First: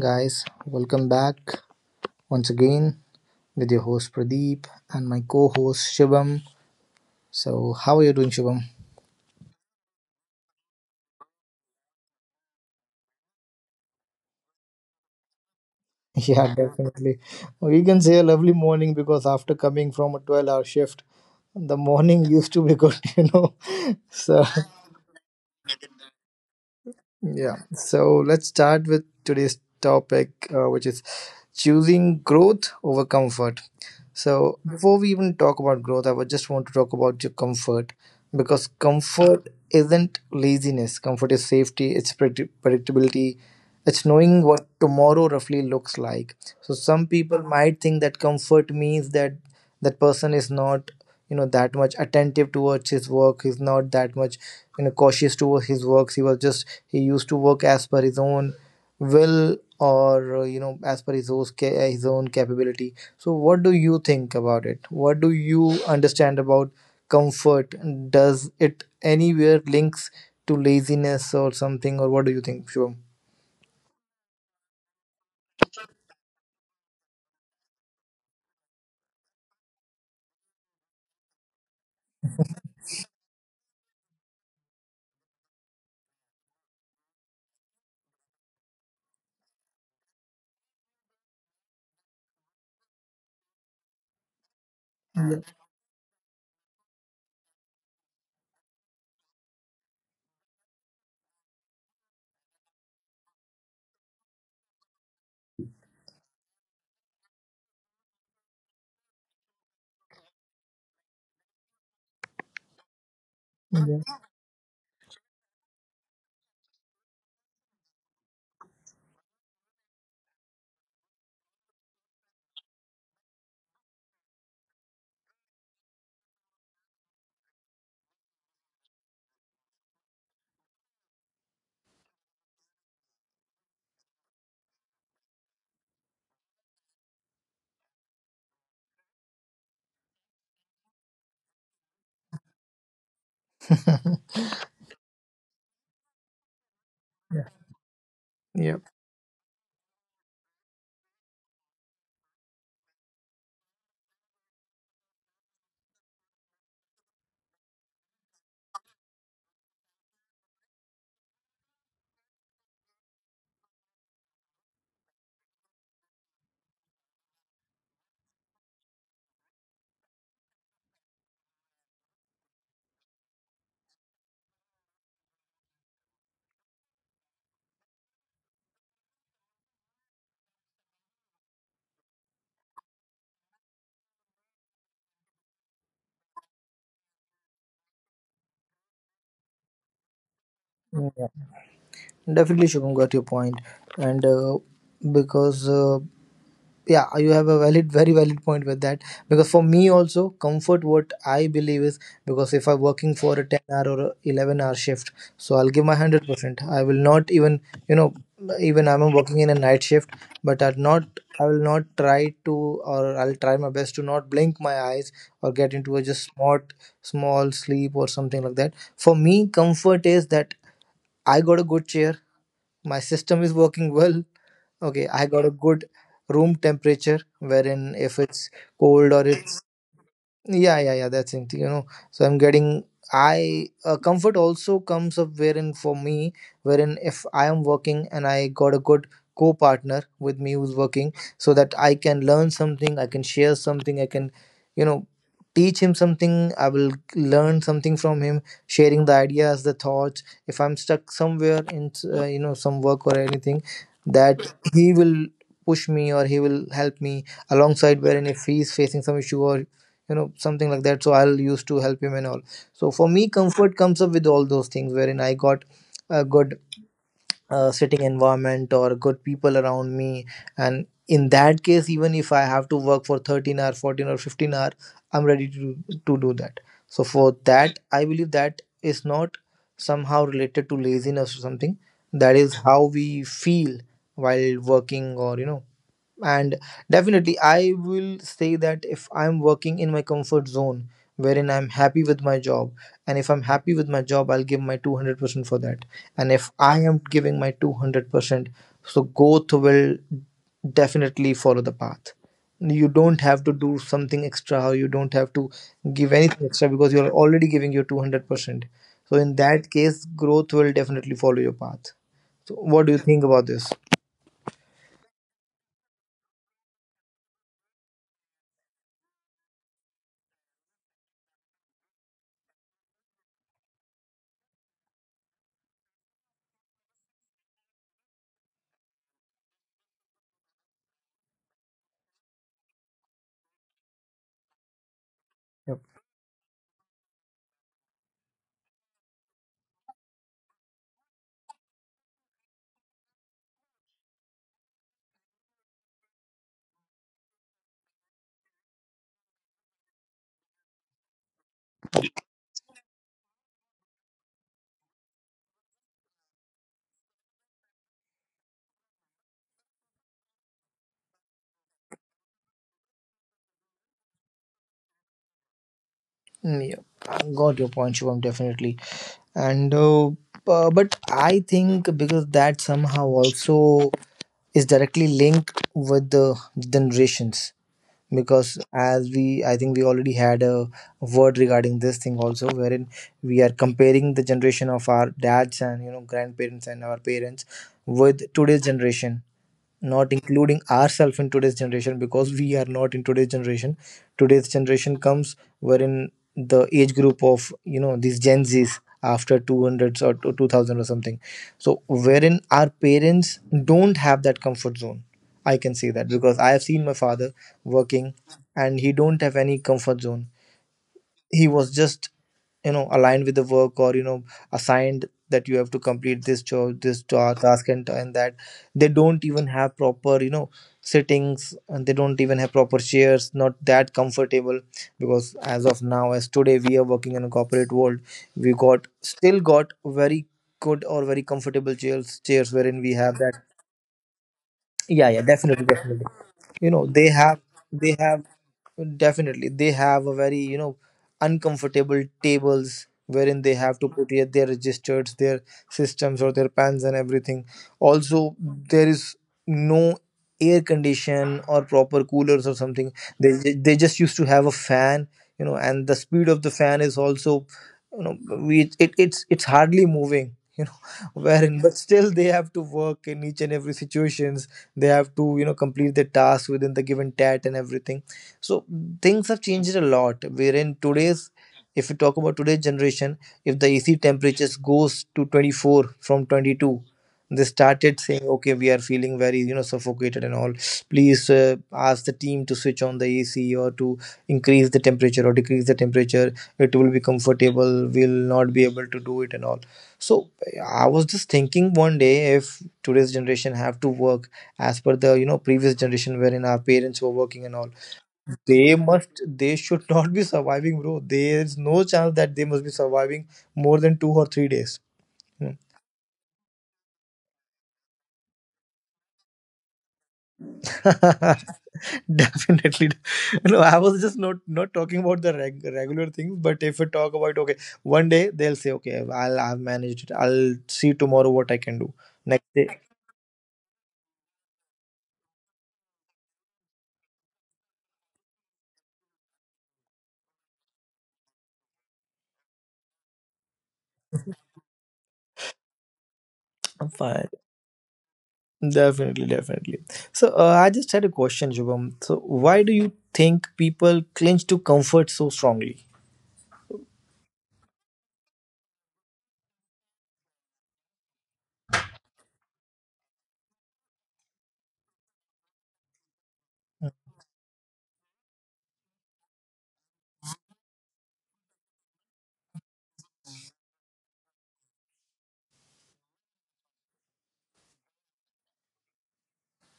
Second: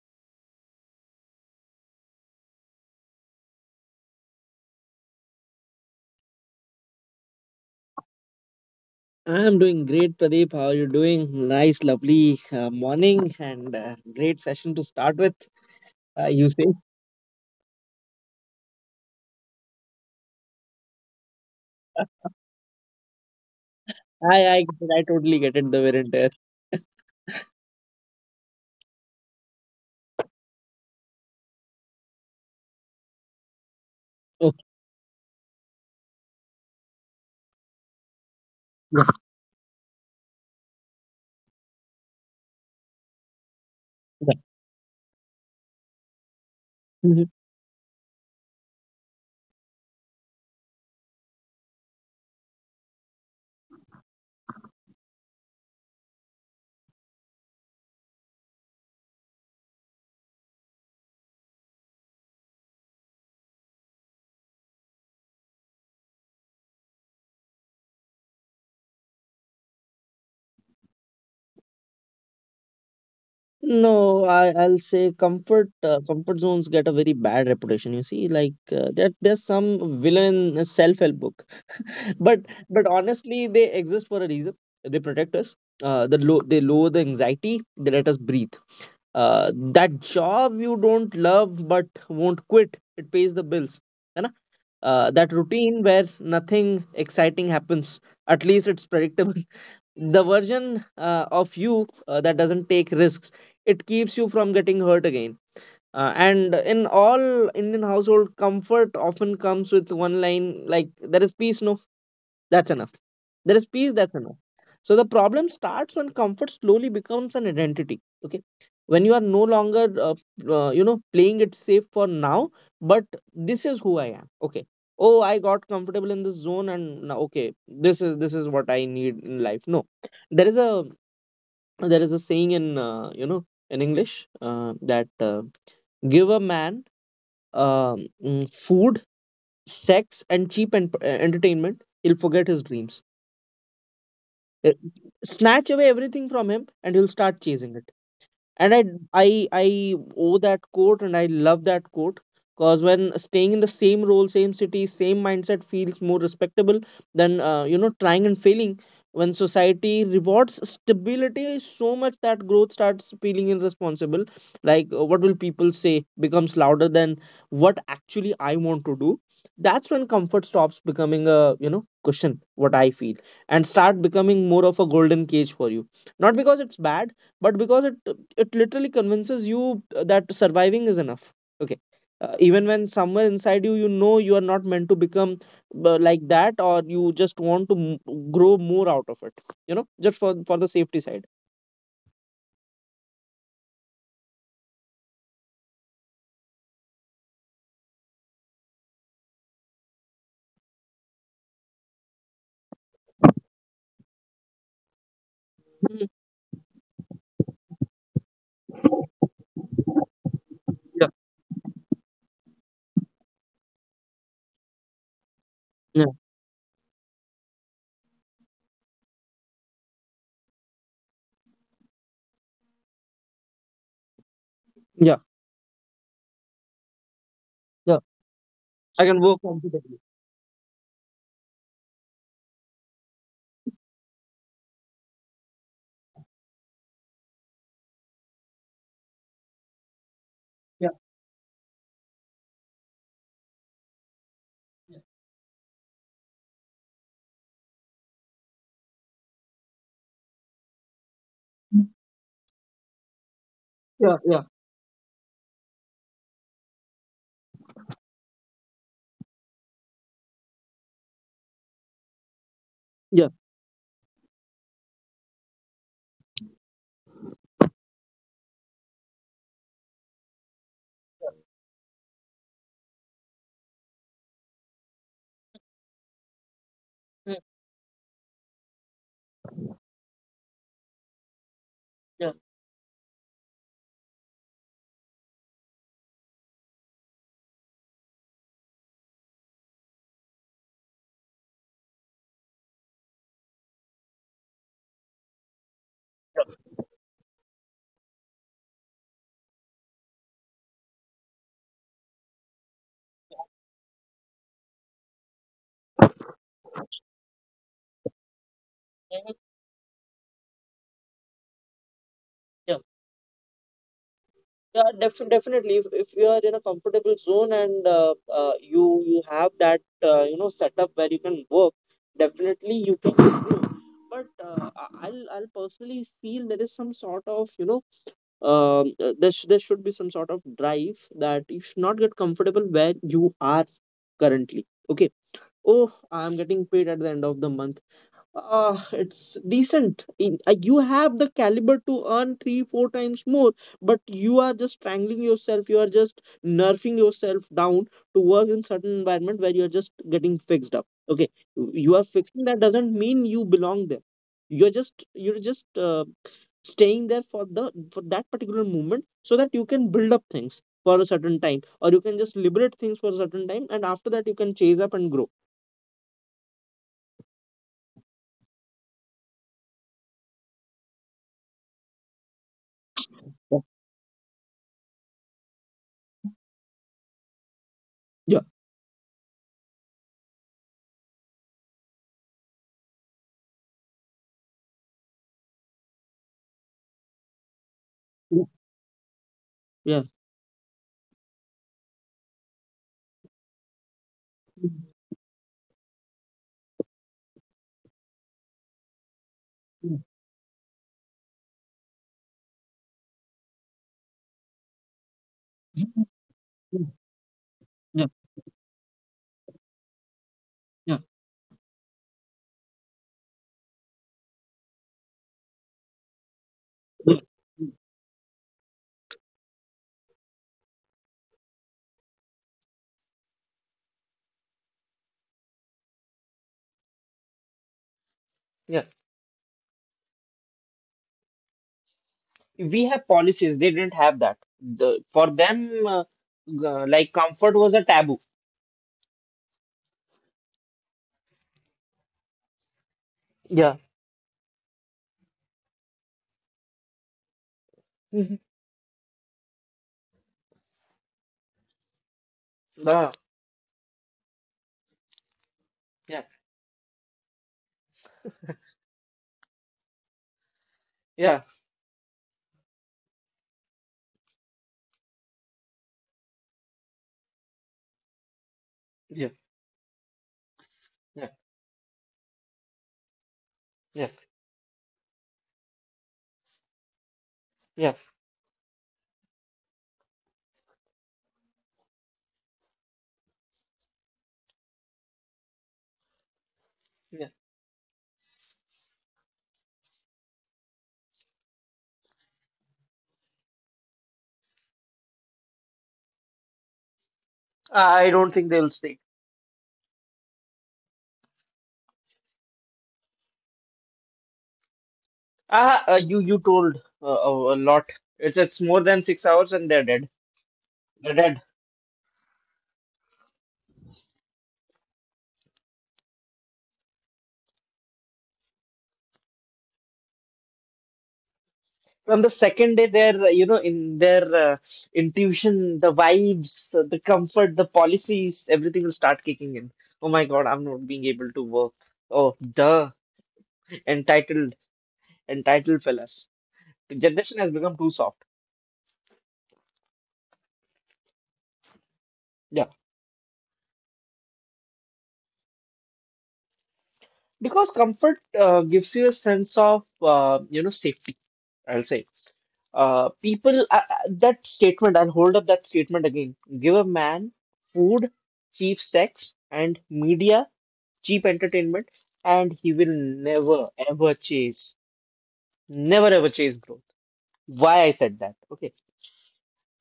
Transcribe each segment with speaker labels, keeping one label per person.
Speaker 1: guys. Welcome back once again with your host Pradeep and my co host Shivam. So, how are you doing, Shivam?
Speaker 2: I am doing great, Pradeep. How are you doing? Nice, lovely morning, and great session to start with. Uh, you
Speaker 1: Yeah,
Speaker 2: say.
Speaker 1: definitely. We can say a lovely morning because after coming from a 12-hour shift, the morning used to be good. So,
Speaker 2: I, I, I totally get it, the wear and tear.
Speaker 1: yeah, so let's start with today's topic, which is choosing growth over comfort.
Speaker 2: Okay.
Speaker 1: So, before we even talk about growth, I would just want to talk about your comfort, because comfort isn't laziness, comfort is safety, it's predictability, it's knowing what tomorrow roughly looks like. So, some
Speaker 2: Mhm.
Speaker 1: people might think that comfort means that that person is not that much attentive towards his work, he's not that much cautious towards his works. He was just he used to work as per his own will, or as per his own capability. So what do you think about it? What do you understand about comfort? Does it anywhere links to laziness or something? Or what do you think, Shubham?
Speaker 2: No, I'll say comfort zones get a very bad reputation. You see, like, there's some villain self-help book, but but honestly, they exist for a reason. They protect us. They lower the anxiety. They let us breathe. That job you don't love but won't quit, it pays the bills. है ना. That routine where nothing exciting happens, at least it's predictable. The version of you that doesn't take risks, it keeps you from getting hurt again. And in all Indian household, comfort often comes with one line, like, there is peace, no, that's enough. There is peace, that's
Speaker 1: Yeah.
Speaker 2: enough. So the problem starts when comfort slowly becomes an identity. Okay. When you are no longer, playing it safe for now, but this is who I am. Okay. Oh, I got comfortable in this zone, and now, okay, this is what I need in life. No, there is a there is a saying in in English, that, give a man food, sex, and cheap entertainment, he'll forget his dreams. Uh, Snatch away everything from him, and he'll start
Speaker 1: Yeah,
Speaker 2: chasing it. And I
Speaker 1: yeah,
Speaker 2: I I owe that quote, and I love that quote, because when staying in the same role, same city, same mindset feels more respectable than trying and failing. When society rewards stability so much that growth starts feeling irresponsible, like, what will people say becomes louder than what actually I want to do. That's when comfort stops becoming a cushion, what I feel, and start becoming more of a golden cage for you. Not because it's bad, but because it literally convinces you that surviving is enough. Okay. Even when somewhere inside you you know you are not meant to become like that, or you just want to grow more out of it, just for the safety side.
Speaker 1: yeah. Definitely, Shubham, got your point. And because yeah, you have a valid, very valid point with that. Because for me also, comfort, what I believe is, because if I'm working for a 10 hour or a 11-hour shift, so I'll give
Speaker 2: Mhm.
Speaker 1: my 100%. I will not even, you know, even I'm working in a night shift, but i'll
Speaker 2: Yeah,
Speaker 1: not i will not try to, or I'll try my best to not blink my eyes or get
Speaker 2: yeah,
Speaker 1: into a just smart small sleep or something like that. For me, comfort is that I got a good chair, my system is working well.
Speaker 2: yeah,
Speaker 1: Okay, I got a good room temperature
Speaker 2: yeah,
Speaker 1: wherein if it's
Speaker 2: I can
Speaker 1: cold
Speaker 2: work
Speaker 1: or it's,
Speaker 2: comfortably.
Speaker 1: yeah, yeah, yeah, that's it. You know, so I'm getting. I Comfort also comes up wherein for me, wherein if I am working and I got a good co-partner with me who's
Speaker 2: Yeah,
Speaker 1: working, so that I can learn something, I can share something, I can, you
Speaker 2: yeah.
Speaker 1: know, teach him something. I will learn something from him, sharing the ideas, the thoughts. If I'm stuck somewhere
Speaker 2: Mm.
Speaker 1: in some work or anything,
Speaker 2: Yeah, yeah,
Speaker 1: that he will push me or he will help me alongside, wherein if he's facing some issue or something like that, so I'll used to help him and all. So for
Speaker 2: yeah.
Speaker 1: me, comfort comes up with all those things wherein I got a good sitting environment or good people around me. And in that case, even if I have to work for 13 hour, 14 or 15 hour, I'm ready to do that. So
Speaker 2: Mm,
Speaker 1: for that, I believe that is not somehow related to laziness or something.
Speaker 2: yeah.
Speaker 1: That is how we feel while working, or and definitely I will say that if I'm working in my comfort zone wherein I'm happy with my job, and if I'm happy with my job, I'll give my 200% for that. And if I am giving my 200%, so growth will definitely follow the path. You don't have to do something extra, or you don't have to give anything extra, because you're already giving your 200%. So
Speaker 2: Mhm.
Speaker 1: in that case, growth will definitely follow your path. So
Speaker 2: Yeah,
Speaker 1: what do you think about this?
Speaker 2: yeah, definitely. If you are in a comfortable zone, and you have that setup where you can work, definitely you can. But I- will I'll personally feel there is some sort of there should be some sort of drive, that you should not get comfortable where you are currently. Okay. Oh, I'm getting paid at the end of the month, it's decent. You have the caliber to earn three, four times more, but you are just strangling yourself. You are just nerfing yourself down to work in certain environment where you are just getting fixed up. Okay, you are fixing that doesn't mean you belong there. You're just staying there for the for that particular moment, so that you can build up things for a certain time, or you can just liberate things for a certain time, and after that you can chase up and grow.
Speaker 1: Mm, yeah, I got your point, Shivam, definitely. And but I think because that somehow also is directly linked with the generations.
Speaker 2: Yeah.
Speaker 1: Because as we, I think, we already had a word regarding this thing also, wherein we are comparing the generation of our dads and, grandparents, and our parents with today's generation.
Speaker 2: Yeah.
Speaker 1: Not including ourselves in today's generation, because we are not in today's generation. Today's generation comes wherein the age group of, these Gen Z's after 200s or to 2000 or something. So wherein our parents don't have that comfort zone. I can say that because I have
Speaker 2: Yeah.
Speaker 1: seen my father
Speaker 2: Yeah,
Speaker 1: working, and he don't have any comfort zone.
Speaker 2: yeah,
Speaker 1: He was just, aligned with the work, or assigned that you have to complete this job, this
Speaker 2: yeah,
Speaker 1: task, and that they don't even have proper, sittings, and they don't even have proper chairs, not that comfortable. Because as of now, as today, we are working in a corporate world. We got
Speaker 2: yeah,
Speaker 1: still got very good or very comfortable chairs wherein we
Speaker 2: we have
Speaker 1: have that,
Speaker 2: policies. They didn't have that.
Speaker 1: yeah,
Speaker 2: The
Speaker 1: yeah,
Speaker 2: For
Speaker 1: definitely,
Speaker 2: them,
Speaker 1: definitely. You know, they
Speaker 2: like,
Speaker 1: have
Speaker 2: comfort was
Speaker 1: they
Speaker 2: a
Speaker 1: have
Speaker 2: taboo.
Speaker 1: definitely. They have a very, uncomfortable tables wherein they have
Speaker 2: Yeah.
Speaker 1: to put yet their registers, their systems, or their pans and everything. Also,
Speaker 2: Mhm.
Speaker 1: there is no air condition or proper coolers or something.
Speaker 2: Ah,
Speaker 1: They they just used to have a fan, and the
Speaker 2: yeah,
Speaker 1: speed of the fan is also, you know we it, it's hardly moving,
Speaker 2: yeah,
Speaker 1: wherein, but still they have to work in each and every situation. They have to, complete their tasks within the given tat and everything. So
Speaker 2: yeah,
Speaker 1: things have changed a lot wherein, today's if we talk about today's generation, if the AC
Speaker 2: yeah, yeah,
Speaker 1: temperatures goes to 24 from 22, they
Speaker 2: yeah,
Speaker 1: started saying, okay, we are feeling very, suffocated and all. Please, ask the team to switch on the AC, or to increase the temperature or decrease the temperature, it will be
Speaker 2: yeah.
Speaker 1: comfortable, we'll not be able to do it and all. So I was just thinking, one day, if today's generation have to work as per the, previous generation wherein our parents were working and all,
Speaker 2: I don't think they'll
Speaker 1: they
Speaker 2: stay.
Speaker 1: must they should not be surviving, bro. There is no chance that they must be surviving more than 2 or 3 days. Hmm.
Speaker 2: You told a lot. It's more than 6 hours and they're dead.
Speaker 1: Definitely. No, I was just not talking about the regular things. But if we talk about, okay, one day they'll say, okay, I've managed it, I'll see tomorrow what I can do
Speaker 2: From the second
Speaker 1: next
Speaker 2: day, in their intuition, the vibes, the comfort, the policies, everything will start kicking in. Oh my God, I'm not being able to work. Oh, duh, entitled, entitled fellas. The
Speaker 1: day.
Speaker 2: generation has become too soft.
Speaker 1: Definitely, definitely. So I just had a question, Shubham. So why
Speaker 2: Yeah,
Speaker 1: do you think people cling to comfort so strongly?
Speaker 2: because comfort gives you a sense of, safety, I'll say. That statement, I'll hold up that statement again. Give a man food, cheap sex, and media cheap entertainment, and he will never ever chase, never ever chase growth. Why I said that? Okay,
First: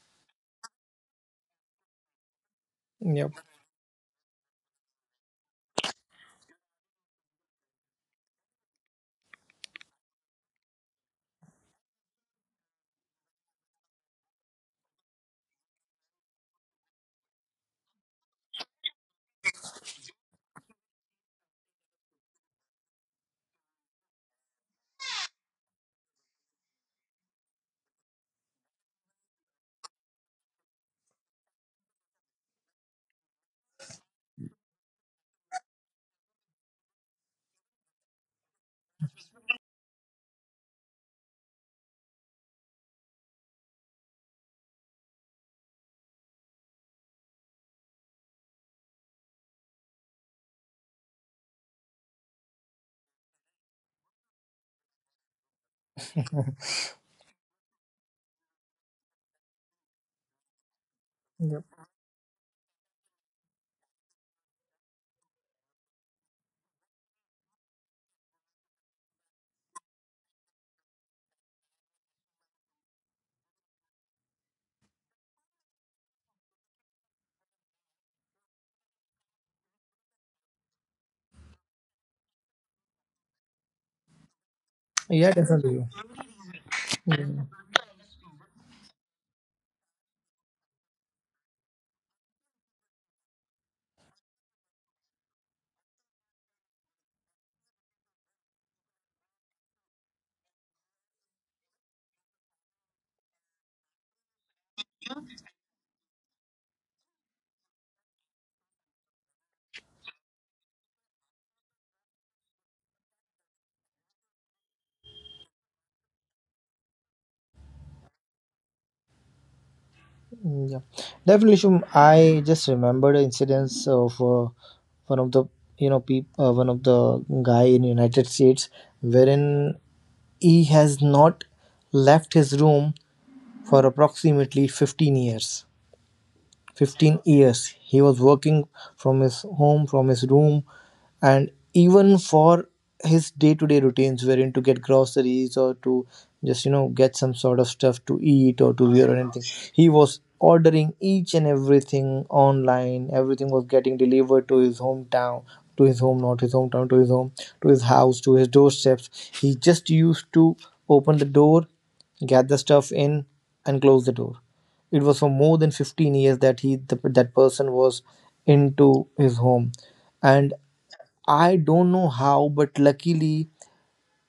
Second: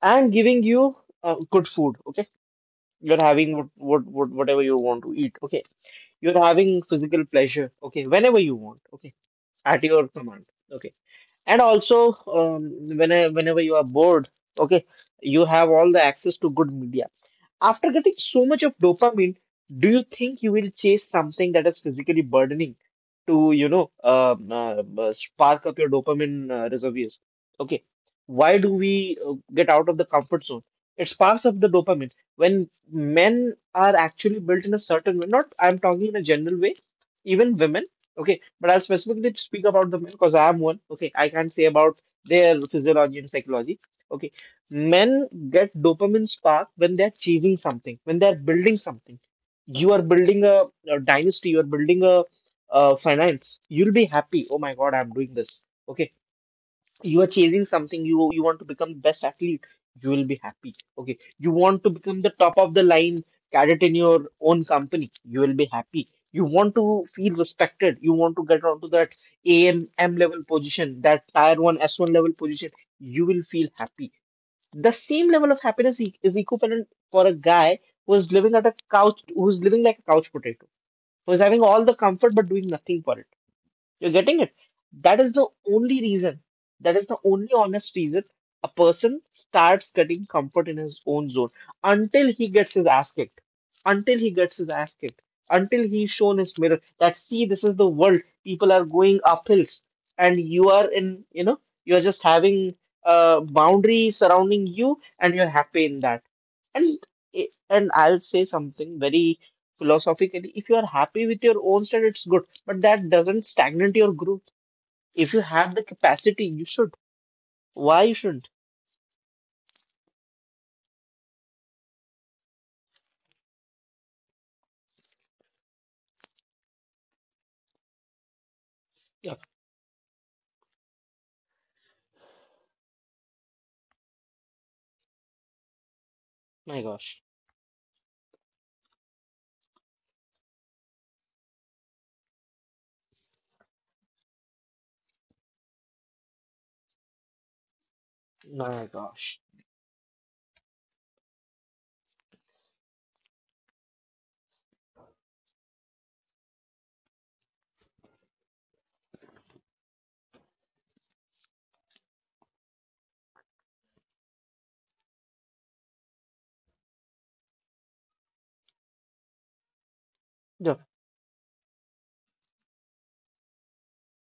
Speaker 2: I'm giving you good food. Okay, you're
Speaker 1: Yep.
Speaker 2: having whatever you want to eat. Okay, you're having physical pleasure. Okay, whenever you want. Okay, at your command. Okay, and also whenever you are bored. Okay, you have all the access to good media. After getting so much of dopamine, do you think you will chase something that is physically burdening to, spark up your dopamine reservoirs? Okay, why do we get out of the comfort zone? It sparks up the dopamine. When men are actually built in a certain way, not, I'm talking in a general way, even women, okay, but I'll specifically speak about the men, because I am one, okay, I can't say about their physiology and psychology. Okay, men get dopamine spark when they're chasing something, when they're building something. You are building a dynasty, you are building a finance. You'll be happy. Oh my God, I'm doing this. Okay. You are chasing something. You want to become the best athlete. You will be happy. Okay. You
Speaker 1: Yep.
Speaker 2: want to become the top of the line cadet in your own company. You will be happy. You want to feel respected. You want to get onto that AMM level position, that tier one S1 level position. You will feel happy, the same level of happiness is equivalent for a guy who's living at a couch, who's living like a couch potato, who's having all the comfort but doing nothing for it. You're getting it. That is
Speaker 1: Yeah,
Speaker 2: the
Speaker 1: definitely.
Speaker 2: only reason. That is the only honest reason a person starts getting comfort in his own zone, until he gets his ass kicked. Until he gets his ass kicked. Until he's shown his mirror that, see, this is the world. People are going up hills, and you are in, you know, you are just having a boundary surrounding you, and you're happy in that. And and I'll say something very philosophically. If you are happy with your own state, it's good, but that doesn't stagnate your growth. If you have the capacity, you should. Why you shouldn't?
Speaker 1: Mm, yeah, definitely. Shubham, I just remembered the incidents of one of the one of the guy in United States,
Speaker 2: Yeah,
Speaker 1: wherein he has not left his room for approximately 15 years.
Speaker 2: my
Speaker 1: 15
Speaker 2: gosh,
Speaker 1: years. He was working from his home, from his room, and even for his day to day routines, wherein to get groceries or to just get some sort of stuff to eat or
Speaker 2: my
Speaker 1: to wear or
Speaker 2: gosh.
Speaker 1: anything, he was ordering each and everything online. Everything was getting delivered to his hometown, to his home, not his hometown, to his home, to his house, to his doorsteps. He just used to open the door, get the stuff in, and close the door. It was for more than 15 years that that person was into his home. And
Speaker 2: Yeah.
Speaker 1: I don't know how, but luckily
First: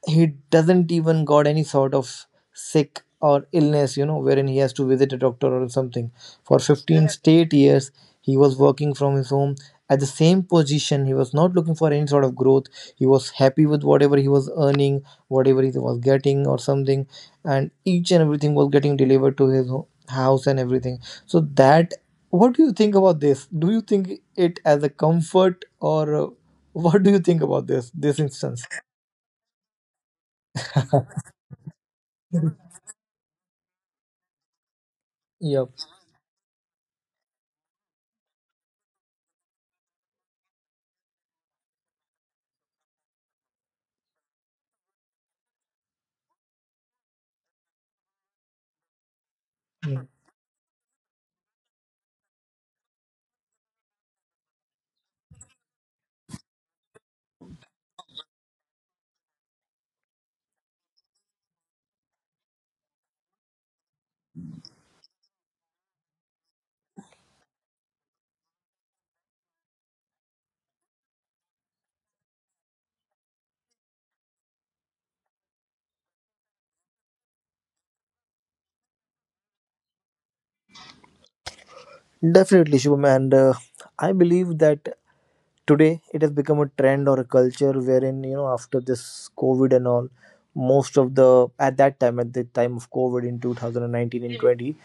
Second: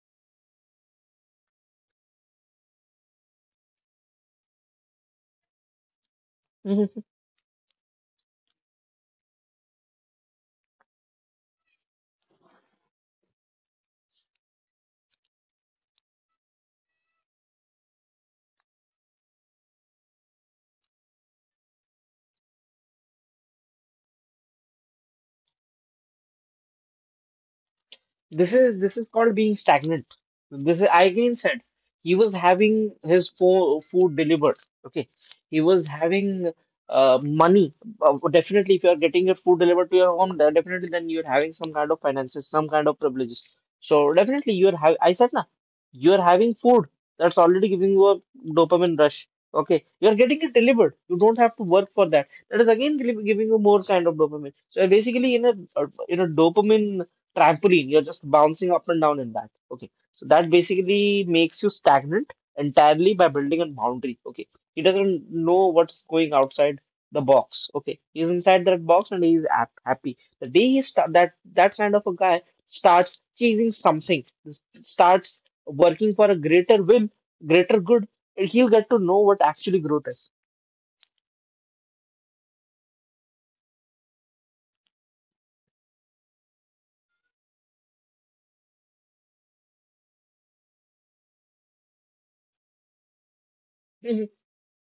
Speaker 1: he doesn't even got any sort of sick or illness, wherein he has to visit a doctor or something. For 15 straight years, he was working from his home at the same position. He was not looking for any sort of growth. He was happy with whatever he was earning, whatever he was getting or something, and each and everything was getting delivered to his house and everything. So that, what do you think about this? Do you think it as a comfort, or what do you think about this
Speaker 2: This
Speaker 1: instance?
Speaker 2: is this is called being stagnant. This is, I again said, he was having his fo food delivered. Okay, he
Speaker 1: Yeah.
Speaker 2: was having money. Definitely, if you are getting your food delivered to your home, then definitely, then you're having some kind of finances, some kind of privileges. So definitely you're having. I said na, you're having food. That's already giving you a dopamine rush. Okay,
Speaker 1: Mm.
Speaker 2: you're getting it delivered. You don't have to work for that. That is again giving you more kind of dopamine. So basically, in a dopamine trampoline. You're just bouncing up and down in that. Okay. So that basically makes you stagnant entirely by building a boundary. Okay. He doesn't know what's going outside the box. Okay. He's inside that box and he's happy. The day he start that that kind of a guy starts chasing something, starts working for a greater will, greater good, he'll get to know what actually growth is.
Speaker 1: Definitely, Shubham, and I believe that today it has become a trend or a culture, wherein, after this COVID and all, most of the, at the time of COVID in 2019
Speaker 2: Mhm.
Speaker 1: and 20,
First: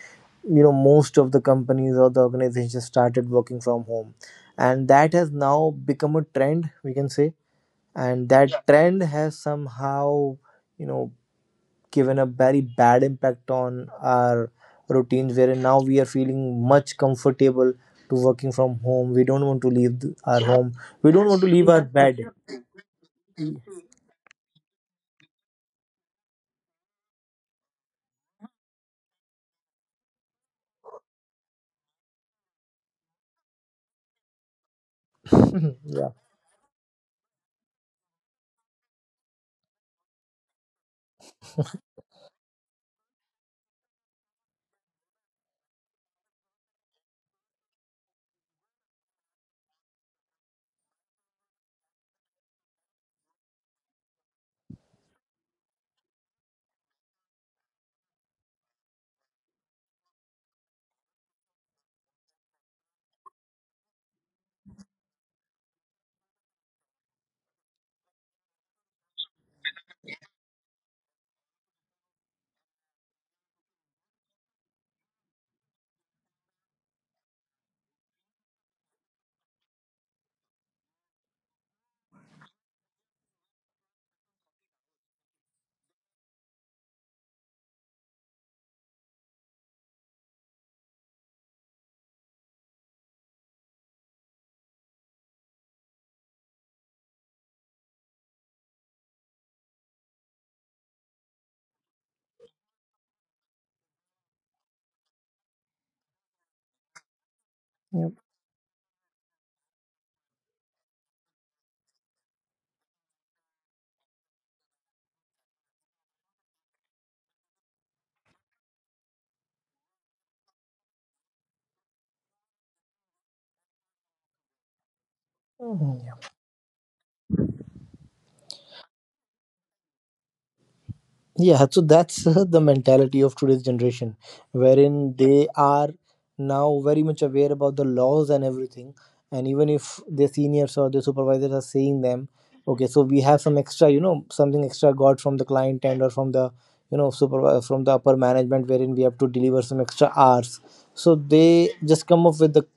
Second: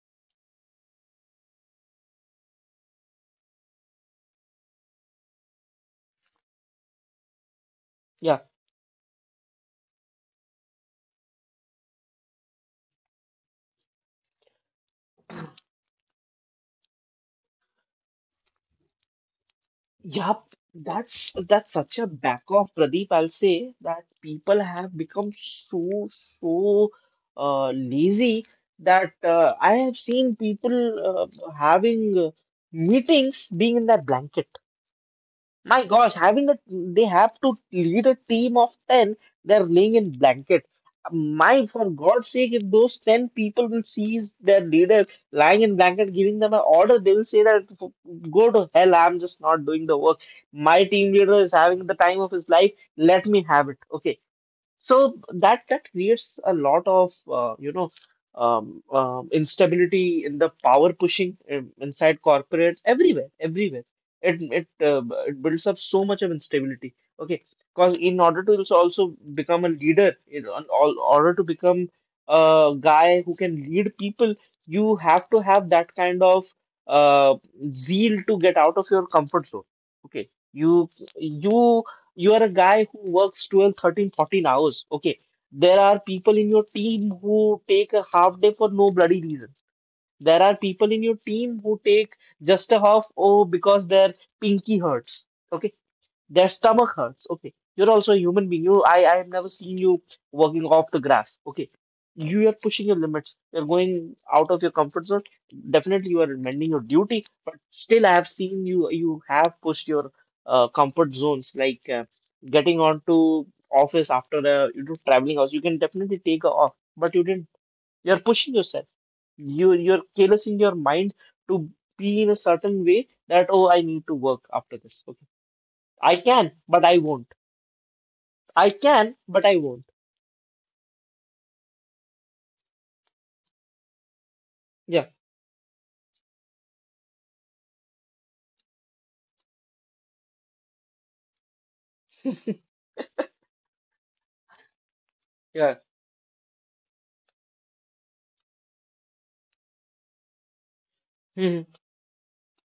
Speaker 1: most of the companies or the organizations started working from home. And that has now become a trend, we can say, and
Speaker 2: Yeah.
Speaker 1: that, yeah, trend has somehow, you know given a very bad impact on our routines, wherein now we are feeling much comfortable to working from home. We don't want to leave our
Speaker 2: Yup,
Speaker 1: home. We don't
Speaker 2: that's
Speaker 1: want to leave
Speaker 2: that's
Speaker 1: our
Speaker 2: such a
Speaker 1: bed.
Speaker 2: back off, Pradeep. I'll say that people have become so lazy, that I have seen people uh, having meetings being in their blanket. My
Speaker 1: Yeah.
Speaker 2: gosh, having a they have to lead a team of 10, they're laying in blanket. My, for God's sake, if those 10 people will seize their leader lying in blanket, giving them an order, they will say that, go to hell, I'm just not doing the work. My team leader is having the time of his life, let me have it. Okay, so that creates a lot of instability in the power pushing, inside corporates, everywhere, everywhere. It it uh, it builds up so much of instability. Okay, because in order to also become a leader, in on- all order to become a guy who can lead people, you have to have that kind of uh, zeal to get out of your comfort zone. Okay, you you are a guy who works 12, 13, 14 hours. Okay, there are people in your team who take a half day for no bloody reason. There are people in your team who take just a half, oh, because their pinky hurts. Okay, their stomach hurts. Okay. You're also a human being. I have never seen you walking off the grass. Okay. You are pushing your limits. You're going out of your comfort zone. Definitely, you are mending your duty, but still, I
Speaker 1: Yep.
Speaker 2: have seen you. You have pushed your comfort zones, like getting onto office after the traveling hours. You can definitely take a off, but you didn't. You're pushing yourself. You're careless in your mind to be in a certain way that, oh, I need to work after this. Okay. I can, but I won't I can, but I won't.
Speaker 1: Yeah, so that's the mentality of today's generation,
Speaker 2: Yeah.
Speaker 1: wherein they are now very much aware about the laws and everything. And even if their seniors or their supervisors are saying them, okay, so we have some extra, something extra got from the
Speaker 2: Yeah.
Speaker 1: client end, or from the, supervisor from the upper management, wherein we have to deliver some extra hours. So
Speaker 2: Hmm.
Speaker 1: they just come up with the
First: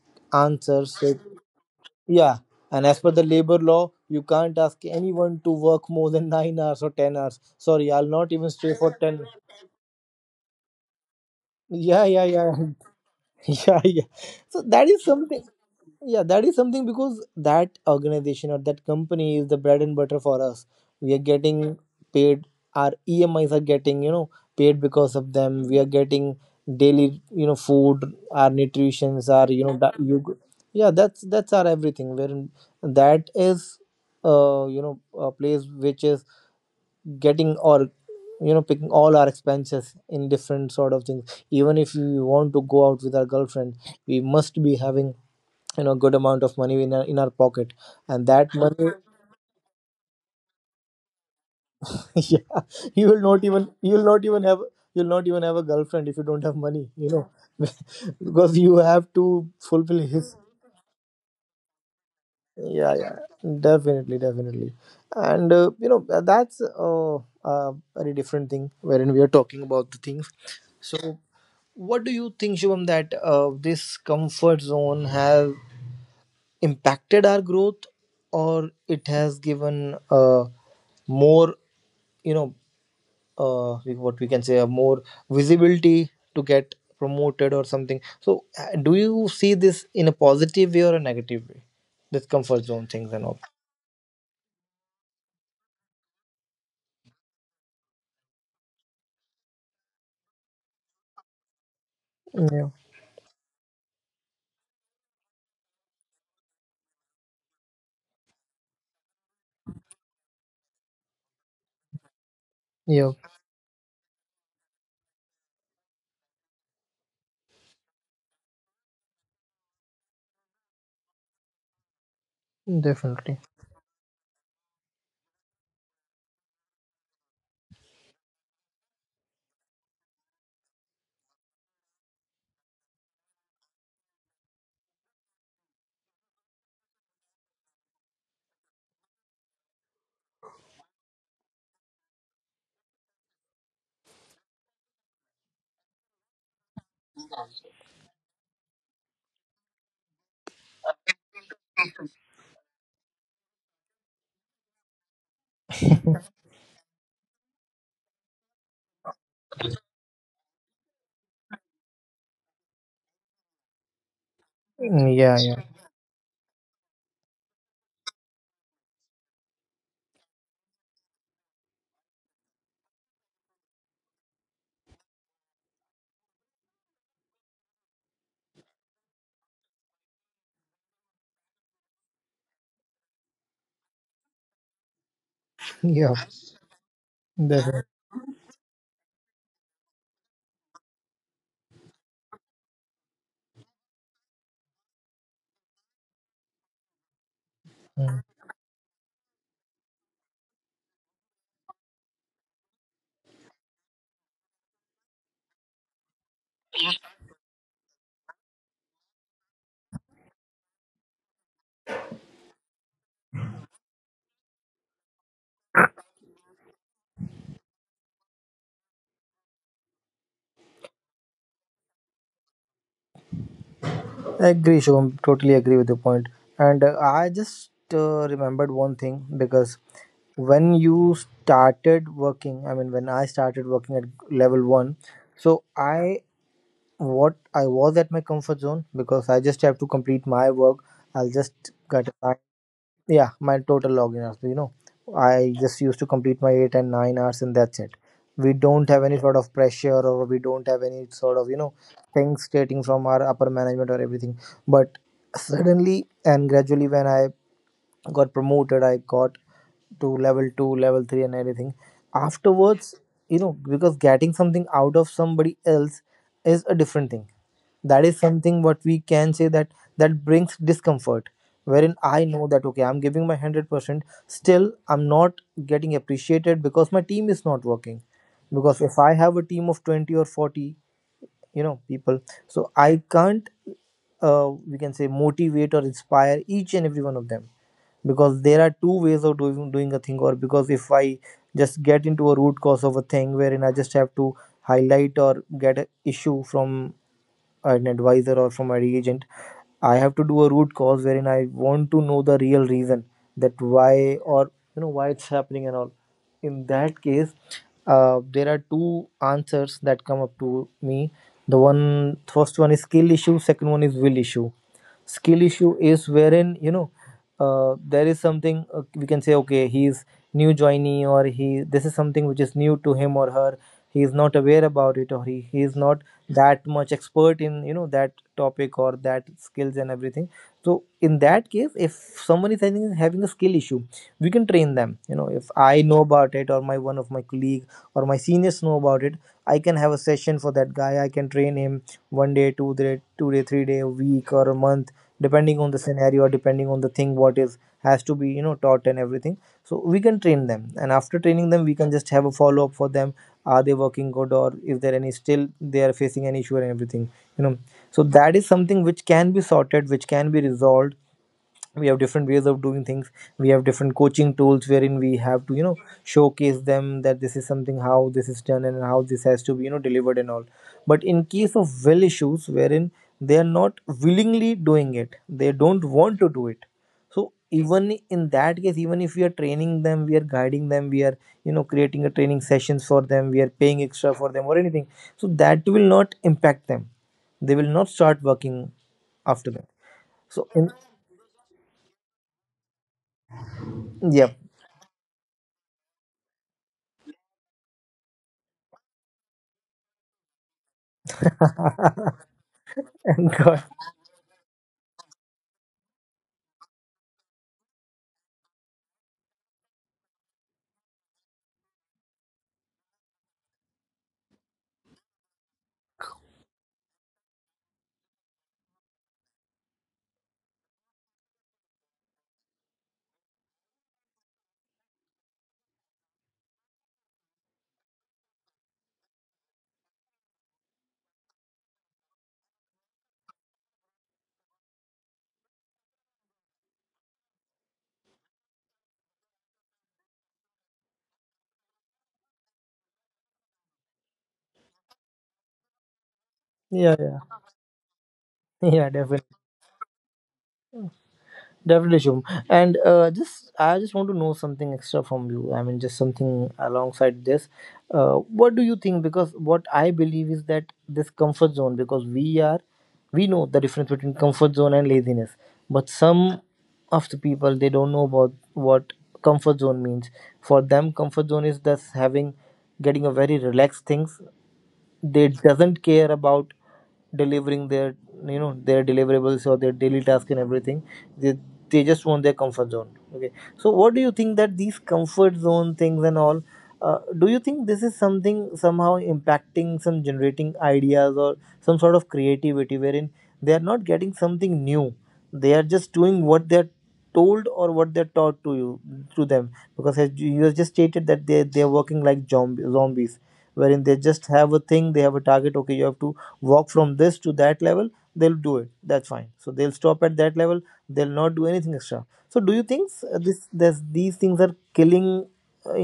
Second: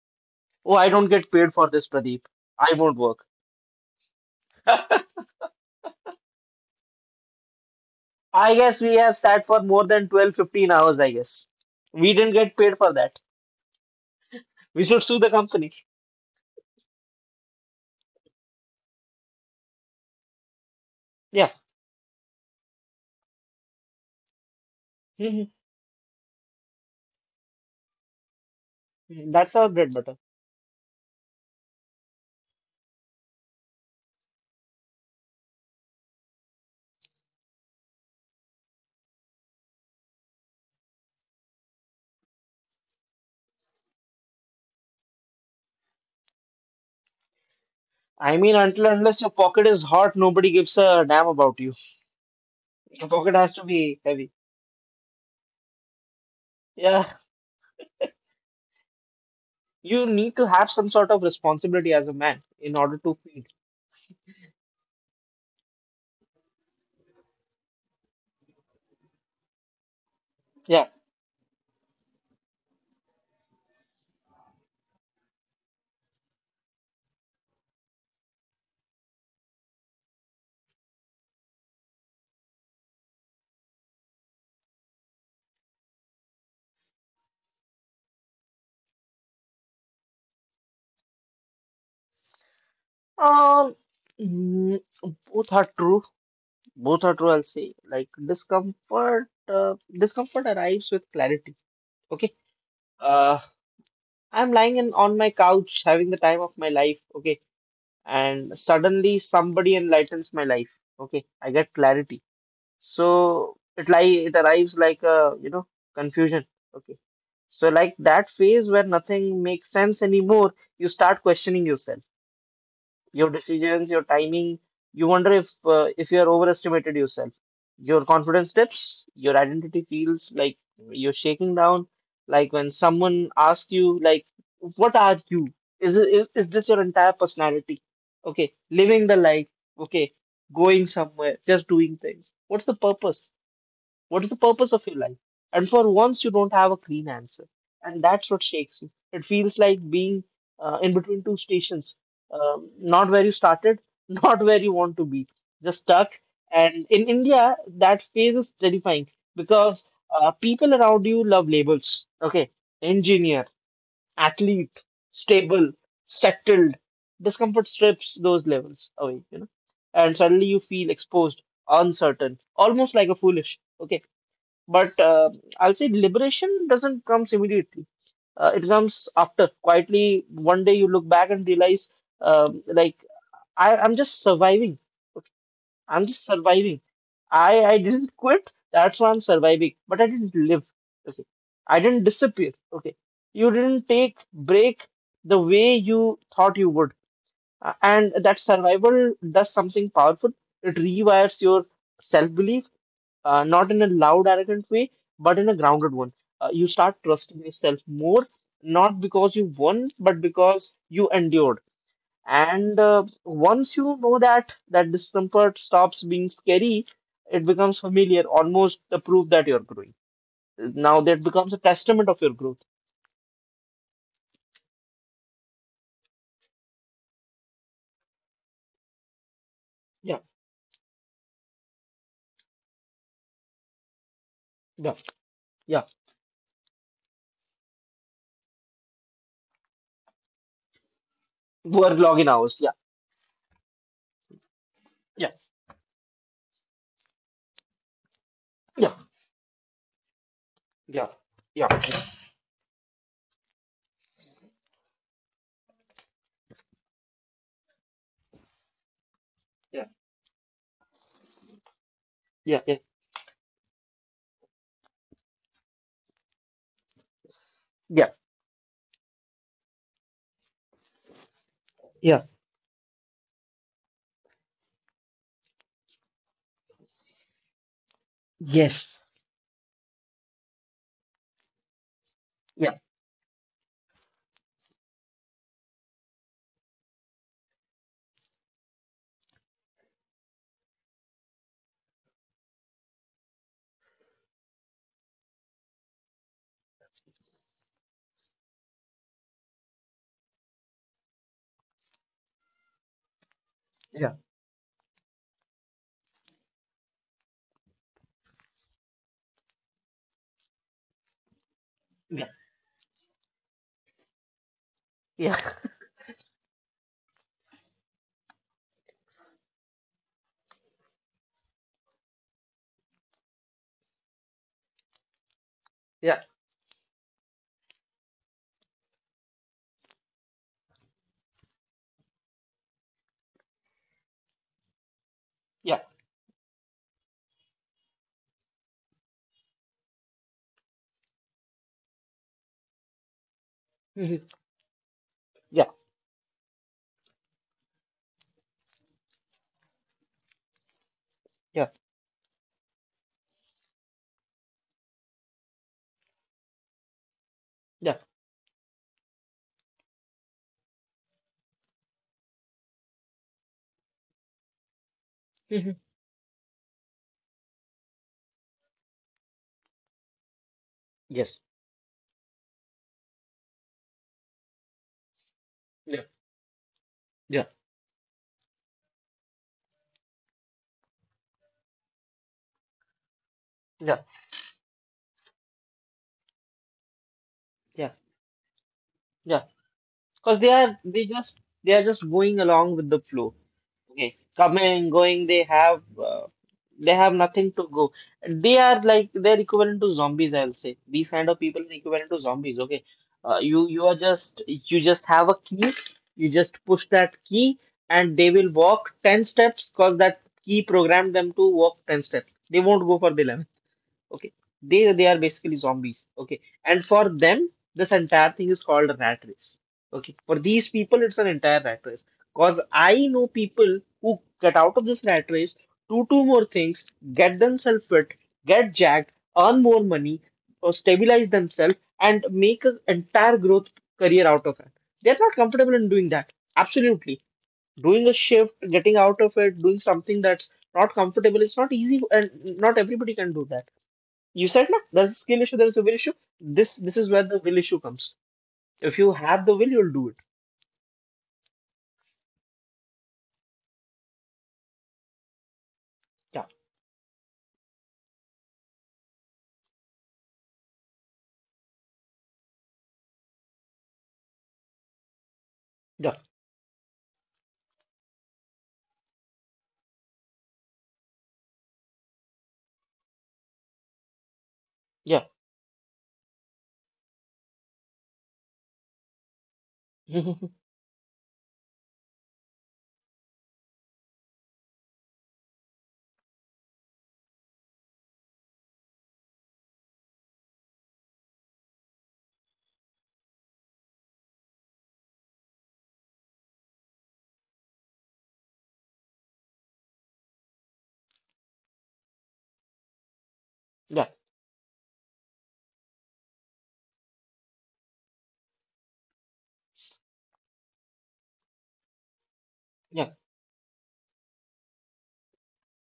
Speaker 2: Oh, I
Speaker 1: answers.
Speaker 2: don't
Speaker 1: That,
Speaker 2: get paid for this, Pradeep.
Speaker 1: yeah,
Speaker 2: I
Speaker 1: and
Speaker 2: won't
Speaker 1: as per the
Speaker 2: work.
Speaker 1: labor law, you can't ask anyone to work more than 9 hours or 10 hours. Sorry, I'll not even
Speaker 2: I
Speaker 1: stay
Speaker 2: guess we
Speaker 1: for
Speaker 2: have
Speaker 1: ten.
Speaker 2: sat for more than 12, 15 hours, I guess.
Speaker 1: Yeah,
Speaker 2: We
Speaker 1: yeah,
Speaker 2: didn't
Speaker 1: yeah.
Speaker 2: get paid for that.
Speaker 1: Yeah, yeah, so
Speaker 2: We
Speaker 1: that is
Speaker 2: should sue the
Speaker 1: something.
Speaker 2: company.
Speaker 1: Yeah, that is something because that organization or that company is the bread and butter for us. We are
Speaker 2: Yeah.
Speaker 1: getting paid. Our emis are getting, paid because of
Speaker 2: Hmm.
Speaker 1: them. We are getting daily, food, our nutritions,
Speaker 2: That's
Speaker 1: our,
Speaker 2: our bread butter.
Speaker 1: yeah, that's our everything, wherein that is, a place which is getting or, picking all our expenses in different sort of things. Even if we want to go out with our girlfriend, we must be having, good amount of money in our pocket, and
Speaker 2: I
Speaker 1: that
Speaker 2: mean, until and
Speaker 1: money.
Speaker 2: unless your pocket is hot, nobody gives a damn about you.
Speaker 1: Yeah,
Speaker 2: Your
Speaker 1: you will
Speaker 2: pocket
Speaker 1: not
Speaker 2: has to
Speaker 1: even, you
Speaker 2: be
Speaker 1: will not
Speaker 2: heavy.
Speaker 1: even have you'll not even have a girlfriend if you don't have money you
Speaker 2: Yeah.
Speaker 1: know Because you have to fulfill
Speaker 2: You need
Speaker 1: his.
Speaker 2: to have some sort of responsibility as a man in
Speaker 1: Yeah,
Speaker 2: order to
Speaker 1: yeah,
Speaker 2: feed.
Speaker 1: definitely, definitely. And that's a very different thing wherein we are talking about the things.
Speaker 2: Yeah.
Speaker 1: So what do you think, Shivam, that this comfort zone has impacted our growth, or it has given more, you know what we can say, a more visibility to get promoted or something. So do you see this in a positive way or a negative way, this comfort zone things and
Speaker 2: Um, mm, both are true. Both are true, I'll say. Like discomfort, discomfort arrives with clarity. Okay.
Speaker 1: all?
Speaker 2: Uh, I'm lying in, on my couch having the time of my life. Okay. And suddenly somebody enlightens my life. Okay. I get clarity.
Speaker 1: Yep,
Speaker 2: So it arrives like a, you know, confusion. Okay. So like that phase where nothing makes sense anymore, you start questioning yourself, your
Speaker 1: definitely.
Speaker 2: decisions, your timing. You wonder if you are overestimated yourself. Your confidence dips. Your identity feels like you're shaking down. Like when someone asks you, like, "What are you? Is this your entire personality? Okay, living the life. Okay, going somewhere, just doing things. What's the purpose?" What is the purpose of your life? And for once, you don't have a clean answer. And that's what shakes you. It feels like being in between two stations, not where you started, not where you want to be, just stuck. And in India, that phase is terrifying because people around you love labels. Okay, engineer, athlete,
Speaker 1: Mm, yeah, yeah,
Speaker 2: stable, settled. Discomfort strips those levels away, you know, and suddenly you feel exposed, uncertain, almost like a foolish. Okay, but I'll say liberation doesn't comes immediately. It comes after, quietly. One day you look back and realize, um, like I'm just surviving. Okay, I'm
Speaker 1: yeah.
Speaker 2: just surviving. I
Speaker 1: Definitely.
Speaker 2: didn't quit. That's why I'm surviving. But I didn't live. Okay, I didn't disappear. Okay, you didn't take break the way you thought you would. And
Speaker 1: Mm.
Speaker 2: that survival does something powerful. It rewires your self belief not in a loud, arrogant way, but in a grounded one. You start trusting yourself more, not because you won, but because you endured. And once you know that, that discomfort stops being scary, it becomes familiar, almost the proof that you're growing. Now that becomes a testament of your growth.
Speaker 1: Agree, Shubham. Totally agree with your point. And I just, remembered one thing because
Speaker 2: Yeah,
Speaker 1: when you started working, I mean, when I started working at level
Speaker 2: yeah,
Speaker 1: one, so
Speaker 2: yeah.
Speaker 1: I, what I was at my comfort zone because I just have to complete my work. I'll just
Speaker 2: Work
Speaker 1: get.
Speaker 2: login hours. Yeah,
Speaker 1: Yeah, my total login hours.
Speaker 2: yeah,
Speaker 1: I just used to complete my 8 and 9 hours, and that's it. We
Speaker 2: yeah,
Speaker 1: don't have any sort of pressure, or we don't have
Speaker 2: yeah,
Speaker 1: any sort of,
Speaker 2: yeah,
Speaker 1: things stating from our upper management or everything. But suddenly and gradually, when I got promoted, I got
Speaker 2: yeah,
Speaker 1: to level 2, level 3, and everything
Speaker 2: yeah, yeah,
Speaker 1: afterwards. You know, because getting something out of somebody else is a different thing. That
Speaker 2: yeah,
Speaker 1: is something, what we can say, that brings discomfort, wherein
Speaker 2: yeah.
Speaker 1: I know that, okay, I'm giving my 100%, still I'm not getting appreciated because my team is not working. Because
Speaker 2: Yes.
Speaker 1: if I have a team of 20 or 40, people, so
Speaker 2: Yeah,
Speaker 1: I can't, we can say, motivate or inspire each and every one of them, because there are two ways of doing a thing. Or because if I just get into a root cause of a thing wherein I just have to highlight or get an issue from an advisor or from my agent, I have to do a root cause wherein I want to know the real reason, that
Speaker 2: yeah,
Speaker 1: why, or, why it's happening and all. In that case, there are two answers that come up to me. The one
Speaker 2: yeah,
Speaker 1: first one is skill issue, second one is will issue. Skill issue is wherein, there is something, we can say, okay, he's new joinee, or he, this is something which is new to him or her. He is not aware about it, or he is not
Speaker 2: yeah,
Speaker 1: that much expert in, that topic or that skills and everything. So in that case, if someone is having a skill issue, we can train them, if
Speaker 2: yeah.
Speaker 1: I know about it, or my one of my colleague or my seniors know about it, I can have a session for that guy. I can train him 1 day, 2 day, 3 day, a
Speaker 2: Mm-hmm.
Speaker 1: week or a month, depending
Speaker 2: Yeah. Mhm.
Speaker 1: on the scenario or depending on the thing what is has to be, taught and everything. So we can train them, and after training
Speaker 2: yeah,
Speaker 1: them, we can just have a follow up for them. Are they working good, or is there any still they are facing an issue and everything you know
Speaker 2: yeah,
Speaker 1: so that is something which can be sorted, which can be resolved. We have different ways of doing things. We have different coaching tools wherein we have to,
Speaker 2: Mhm.
Speaker 1: showcase them that this is something, how this is done and how this has to be, delivered and all. But in
Speaker 2: Yes,
Speaker 1: case of well issues, wherein they are not willingly doing it, they don't
Speaker 2: yeah,
Speaker 1: want to do it. So
Speaker 2: yeah,
Speaker 1: even in that case, even if we are training them, we are guiding them, we are, creating a training sessions for them, we are paying
Speaker 2: yeah,
Speaker 1: extra for them or anything, so that will not impact them. They will not
Speaker 2: yeah,
Speaker 1: start working
Speaker 2: yeah.
Speaker 1: after that.
Speaker 2: Because
Speaker 1: So
Speaker 2: they
Speaker 1: in.
Speaker 2: are they just they are just going along with the flow. Okay,
Speaker 1: Yeah.
Speaker 2: coming, going. Uh, they have nothing to go. They are like they're equivalent to zombies. I'll say these kind of people are equivalent to zombies. Okay,
Speaker 1: And
Speaker 2: uh, you
Speaker 1: God,
Speaker 2: you are just you just have a key. You just push that key, and they will walk ten steps because that key programmed them to walk ten steps. They won't go for the okay they are basically zombies. Okay, and for them this entire thing is called a rat race. Okay, for these people it's an entire rat race. Cause I know people who get out of this rat race, do two more things, get themselves fit, get jacked, earn more money or stabilize themselves and make an entire growth career out of it. They're not comfortable in doing that. Absolutely, doing a shift, getting out of it, doing something that's not comfortable is not easy, and not everybody can do that. You said na, there's a skill issue, there's a will issue. This
Speaker 1: yeah,
Speaker 2: this is
Speaker 1: yeah,
Speaker 2: where the will issue comes.
Speaker 1: yeah,
Speaker 2: If you
Speaker 1: definitely,
Speaker 2: have the will, you'll do it.
Speaker 1: definitely, Shubham. And just, I just want to know something extra from you. I mean, just
Speaker 2: Yeah,
Speaker 1: something alongside this. What do you think? Because what I believe is that this comfort zone, because we know the difference between comfort zone and laziness, but
Speaker 2: yeah,
Speaker 1: some of the people, they don't know about what comfort zone means. For them, comfort zone is just having, getting a very relaxed things.
Speaker 2: yeah,
Speaker 1: They doesn't care about delivering their, their deliverables or their daily task and everything. they, they just want their comfort zone, okay. So what do you think that these comfort zone things and all, do you think this is something somehow impacting some generating ideas or some sort of creativity wherein they are not getting something new? They are just doing what they're told, or what they're taught to you, to them, because as you have just stated that they're working like zombies, wherein they
Speaker 2: yeah,
Speaker 1: just have a thing, they have a target. Okay, you have to walk from this to that level, they'll do it, that's fine. So they'll stop at that level, they'll not do anything extra. So do you think,
Speaker 2: yeah,
Speaker 1: this these things are killing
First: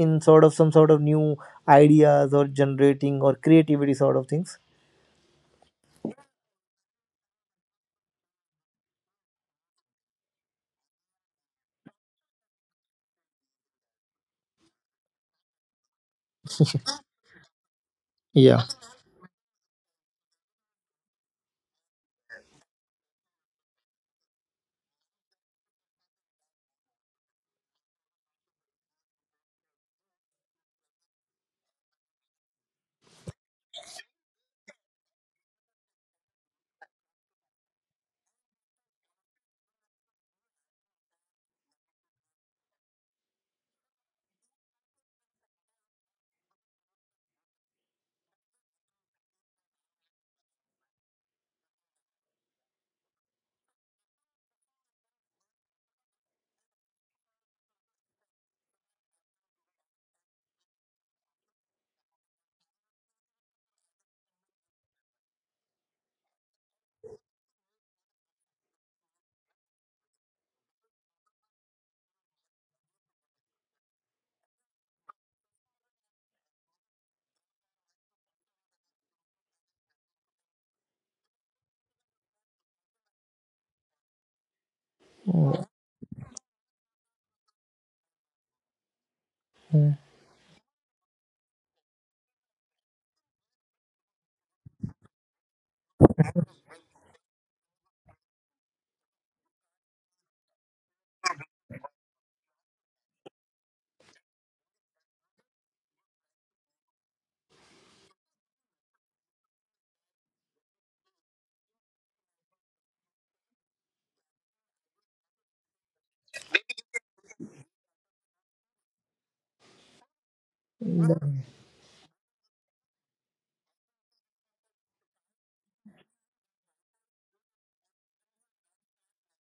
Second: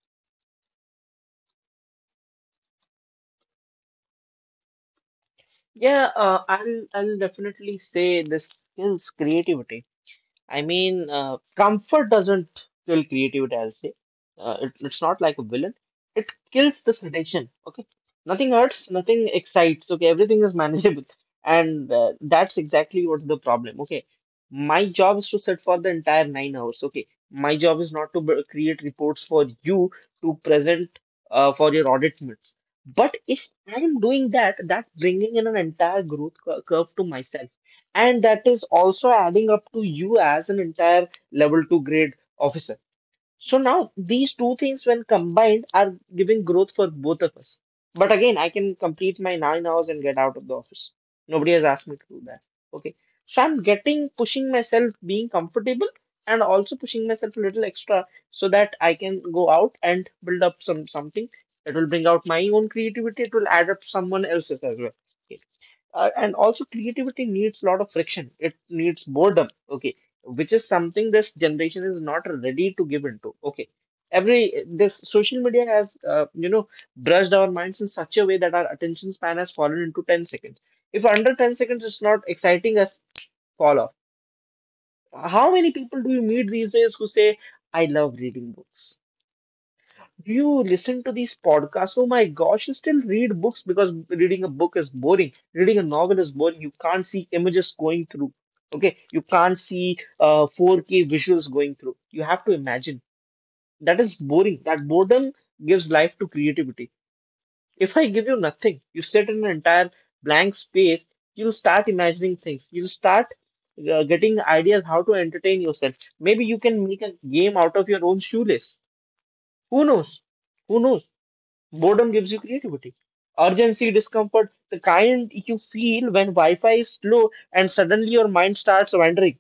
Speaker 1: in sort of some sort of new ideas, or generating or creativity sort of things?
Speaker 2: yeah. I'll definitely say this skills creativity. I mean, comfort doesn't kill creativity, I'll say. It's not like a villain. It kills the sensation, okay? Nothing
Speaker 1: Yeah.
Speaker 2: hurts, nothing excites, okay? Everything is manageable. And that's exactly what's the problem, okay? My job is to sit for the entire 9 hours, okay? My job is not to create reports for you to present for your audit minutes. But if I'm doing that, that bringing in an entire curve to myself, and that is also adding up to you as an entire level 2 grade officer, so now these two things when combined are giving growth for both of us. But again, I can complete my 9 hours and get out of the office. Nobody has asked me to do that. Okay, so I'm getting pushing myself being comfortable and also pushing myself a little extra so that I can go out and build up some something that will bring out my own creativity. It will add up someone else's as well. Okay, and also creativity needs a lot of friction. It needs boredom. Okay, which is something this generation is not ready to give into. Okay, every this social media has you know, brushed our minds in such a way that our attention span has fallen into 10 seconds. If under 10 seconds it's not exciting us, fall off. How
Speaker 1: Mm,
Speaker 2: many people do you meet these days who say I love reading books? Do you listen to these podcasts? Oh my gosh, you still read books? Because reading a book is boring. Reading a novel is boring. You can't see images going through. Okay, you can't see 4K visuals going through. You have to imagine. That is boring. That boredom gives life to creativity. If I give you nothing, you sit in an entire blank space, you'll start imagining things. You'll start getting ideas how to entertain yourself. Maybe you can make a game out of your own shoelace. Who knows? Who knows?
Speaker 1: mm.
Speaker 2: Boredom gives you creativity. Urgency, discomfort, the kind you feel when Wi Fi is slow and suddenly your mind starts wandering.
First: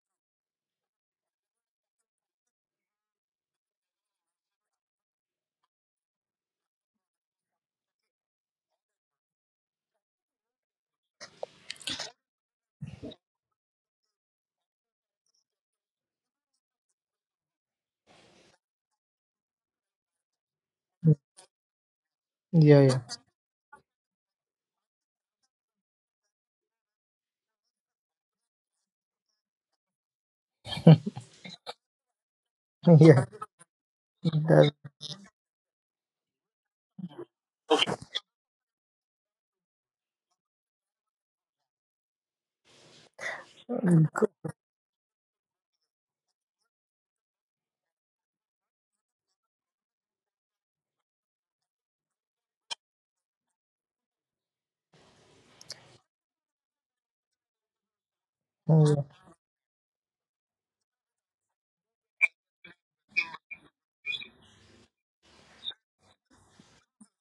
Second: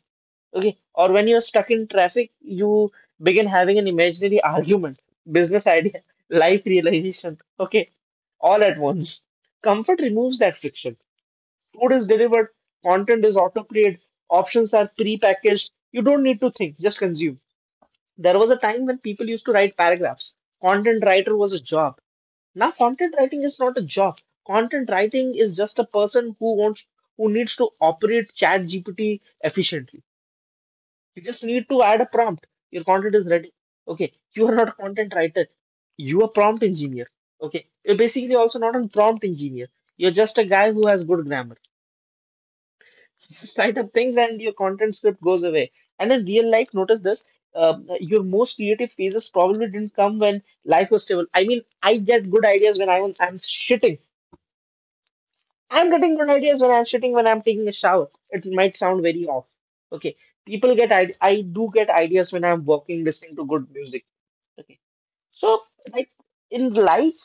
Speaker 2: Okay. Or when you're stuck in traffic, you begin having an imaginary argument, business idea, life realization. Okay. All at once. Comfort removes that friction. Food is delivered, content is auto created, options are pre packaged. You don't need to think, just consume. There was a time when people used to write paragraphs. Content writer was a job. Now,
Speaker 1: Yeah, yeah.
Speaker 2: content writing is not a job. Content writing is just a person who needs to operate Chat GPT efficiently. You just need to add a prompt. Your content
Speaker 1: Yeah.
Speaker 2: is ready. Okay, you are not a
Speaker 1: that-
Speaker 2: content writer. You are prompt engineer. Okay, you're basically also not a prompt engineer. You're just a guy who has good grammar. Just write up things and your content script goes away. And in real life, notice this: your most creative phases probably didn't come when life was stable. I mean, I get good ideas when I'm shitting. I'm getting good ideas when I'm sitting when I'm taking a shower. It might sound
Speaker 1: mm,
Speaker 2: very off. Okay. People get I do get ideas when I'm walking, listening to good music. Okay. So like in life,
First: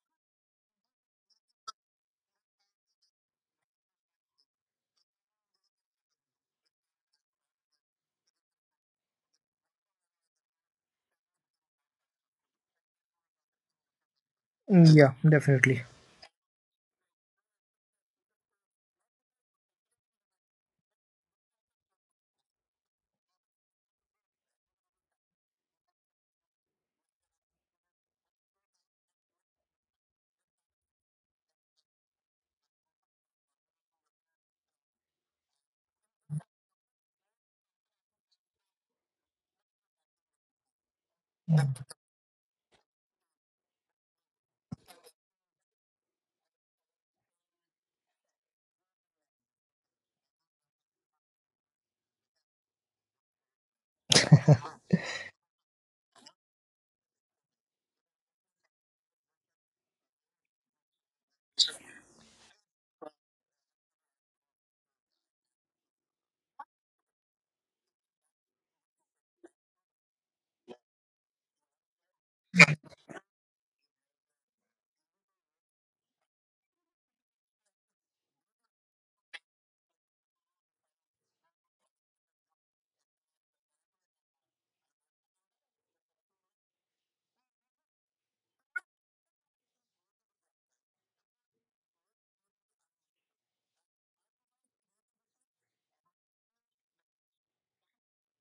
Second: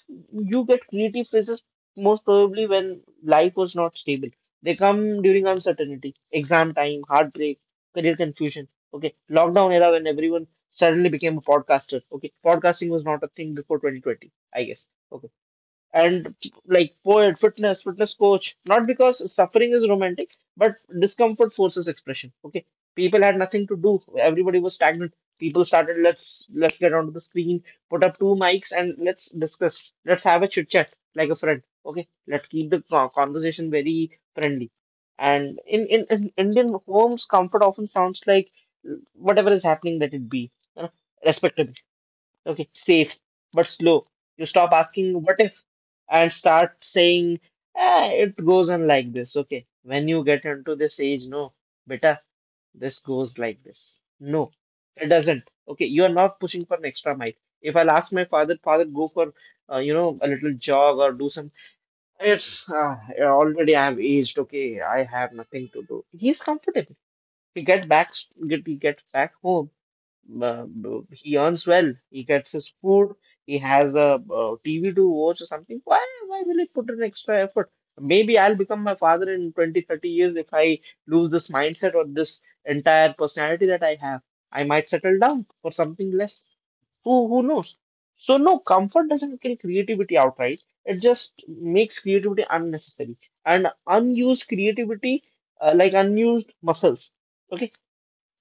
Speaker 2: you get creative phases most probably when life was not stable. They come during uncertainty, exam time, heartbreak, career confusion. Okay. Lockdown era when everyone suddenly became a podcaster. Okay. Podcasting was not a thing before 2020, I guess.
Speaker 1: yeah,
Speaker 2: Okay,
Speaker 1: definitely.
Speaker 2: and like poet, fitness, fitness coach, not because suffering is romantic, but discomfort forces expression. Okay. People had nothing to do. Everybody was stagnant. People started, let's get onto the screen, put up two mics and let's discuss. Let's have a chit chat like a friend. Okay. Let's keep the conversation very friendly. And in Indian homes, comfort often sounds like whatever is happening, let it be. You know, respectability. Okay, safe but slow. You stop asking what if and start saying, ah, it goes on like this. Okay, when you get into this age, no, beta, this goes like this. No, it doesn't. Okay, you are not pushing for an extra mile. If I'll ask my father, father, go for you know a little jog or do some. It's already I'm aged. Okay, I have nothing to do. He's comfortable. We get back, we get back home, uh, he earns well, he gets his food, he has a TV to watch or something. Why will he put an extra effort? Maybe I'll become my father in 20, 30 years if I lose this mindset or this entire personality that I have. I might settle down for something less. Who knows? So, no, comfort doesn't kill creativity outright. It just makes creativity unnecessary, and unused creativity, like unused muscles, okay,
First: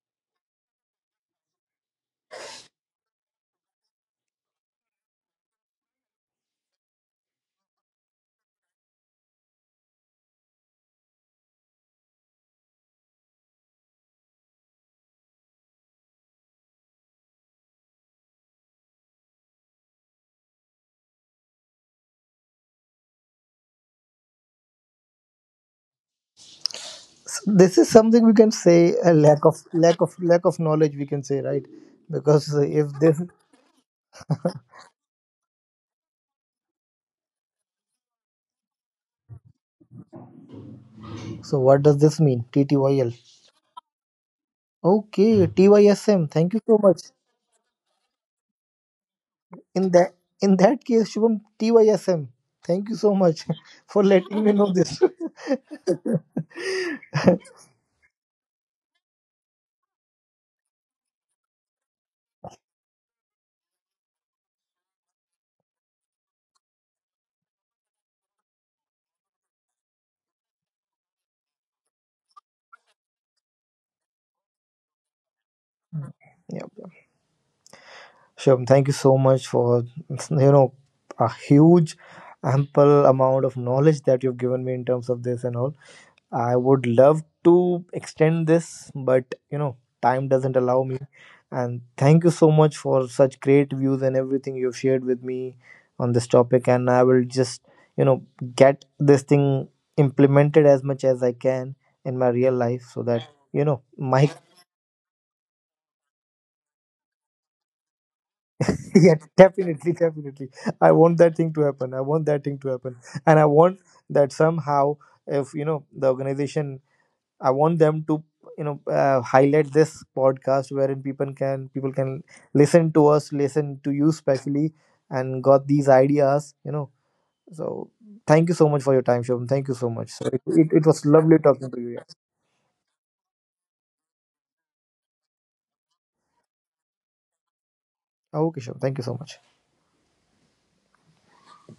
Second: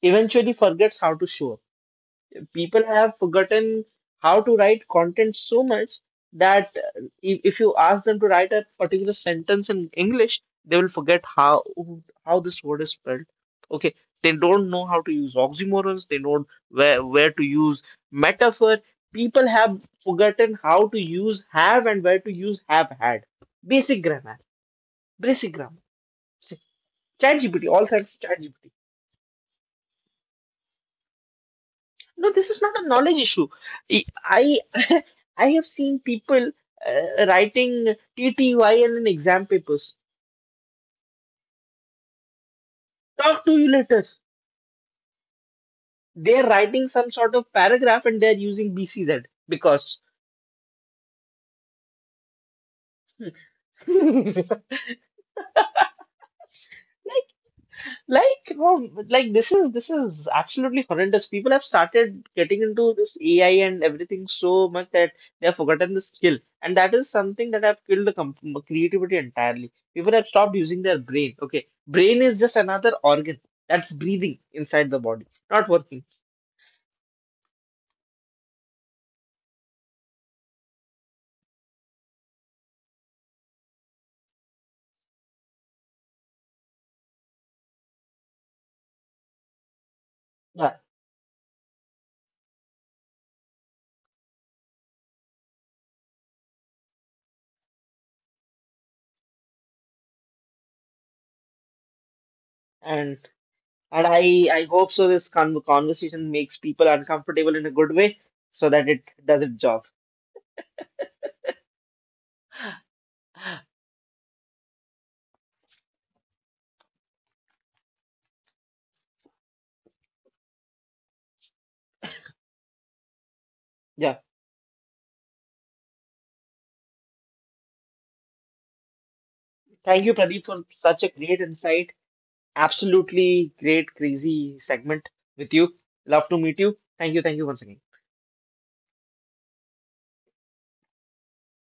Speaker 2: eventually forgets how to show up. People have forgotten how to write content so much that if you ask them to write a particular sentence in English, they will forget how this word is spelled. Okay, they don't know how to use oxymorons. They don't where to use metaphor. People have forgotten how to use have and where to use have had. Basic grammar, basic grammar. See,
Speaker 1: So
Speaker 2: ChatGPT,
Speaker 1: this
Speaker 2: all
Speaker 1: is
Speaker 2: thanks
Speaker 1: something
Speaker 2: to
Speaker 1: we can
Speaker 2: ChatGPT.
Speaker 1: say, a lack of knowledge, we can say, right?
Speaker 2: No,
Speaker 1: Because
Speaker 2: this is not
Speaker 1: if
Speaker 2: a knowledge
Speaker 1: this.
Speaker 2: issue. I I have seen people writing TTYL in exam papers.
Speaker 1: So what does this mean, TTYL?
Speaker 2: Talk to you later.
Speaker 1: Okay. TYSM,
Speaker 2: They're
Speaker 1: thank you so
Speaker 2: writing
Speaker 1: much.
Speaker 2: some sort of paragraph and they're using BCZ
Speaker 1: In
Speaker 2: because.
Speaker 1: that in that case, Shubham, TYSM, thank you so much for letting
Speaker 2: like
Speaker 1: me know this.
Speaker 2: like this is absolutely horrendous. People have started getting into this AI and everything so much that they have forgotten the skill, and that is something that have killed the com creativity entirely. People have stopped using their brain. Okay, brain is just another organ that's breathing inside the body, not working.
Speaker 1: Yep. Shubham, thank you so much for, you know a huge, ample amount of knowledge that you've given me in terms of this and all. I would love to extend this, but, time doesn't
Speaker 2: Yeah,
Speaker 1: allow me. And thank you so much for such great views and everything you've shared with me on this topic. And I will just, you know, get this thing implemented as much as I can in my real life so
Speaker 2: and
Speaker 1: that,
Speaker 2: and
Speaker 1: my.
Speaker 2: I hope so. This conversation makes people uncomfortable in a good way, so that it
Speaker 1: Yeah,
Speaker 2: does its job.
Speaker 1: definitely, definitely. I want that thing to happen. I want that thing to happen. And I want that somehow, if, you know, the organization, I want them to, highlight this podcast wherein people can listen to us, listen to you
Speaker 2: Yeah,
Speaker 1: specially, and got these ideas. You know, so thank you so much for your time, Shubham. Thank you so
Speaker 2: thank
Speaker 1: much.
Speaker 2: you,
Speaker 1: So
Speaker 2: Pradeep, for
Speaker 1: it
Speaker 2: such
Speaker 1: was
Speaker 2: a
Speaker 1: lovely
Speaker 2: great
Speaker 1: talking to you.
Speaker 2: insight.
Speaker 1: Yeah.
Speaker 2: Absolutely great, crazy segment with you. Love to meet you. Thank you. Thank you once again.
Speaker 1: Okay, Shubham. Thank you so much.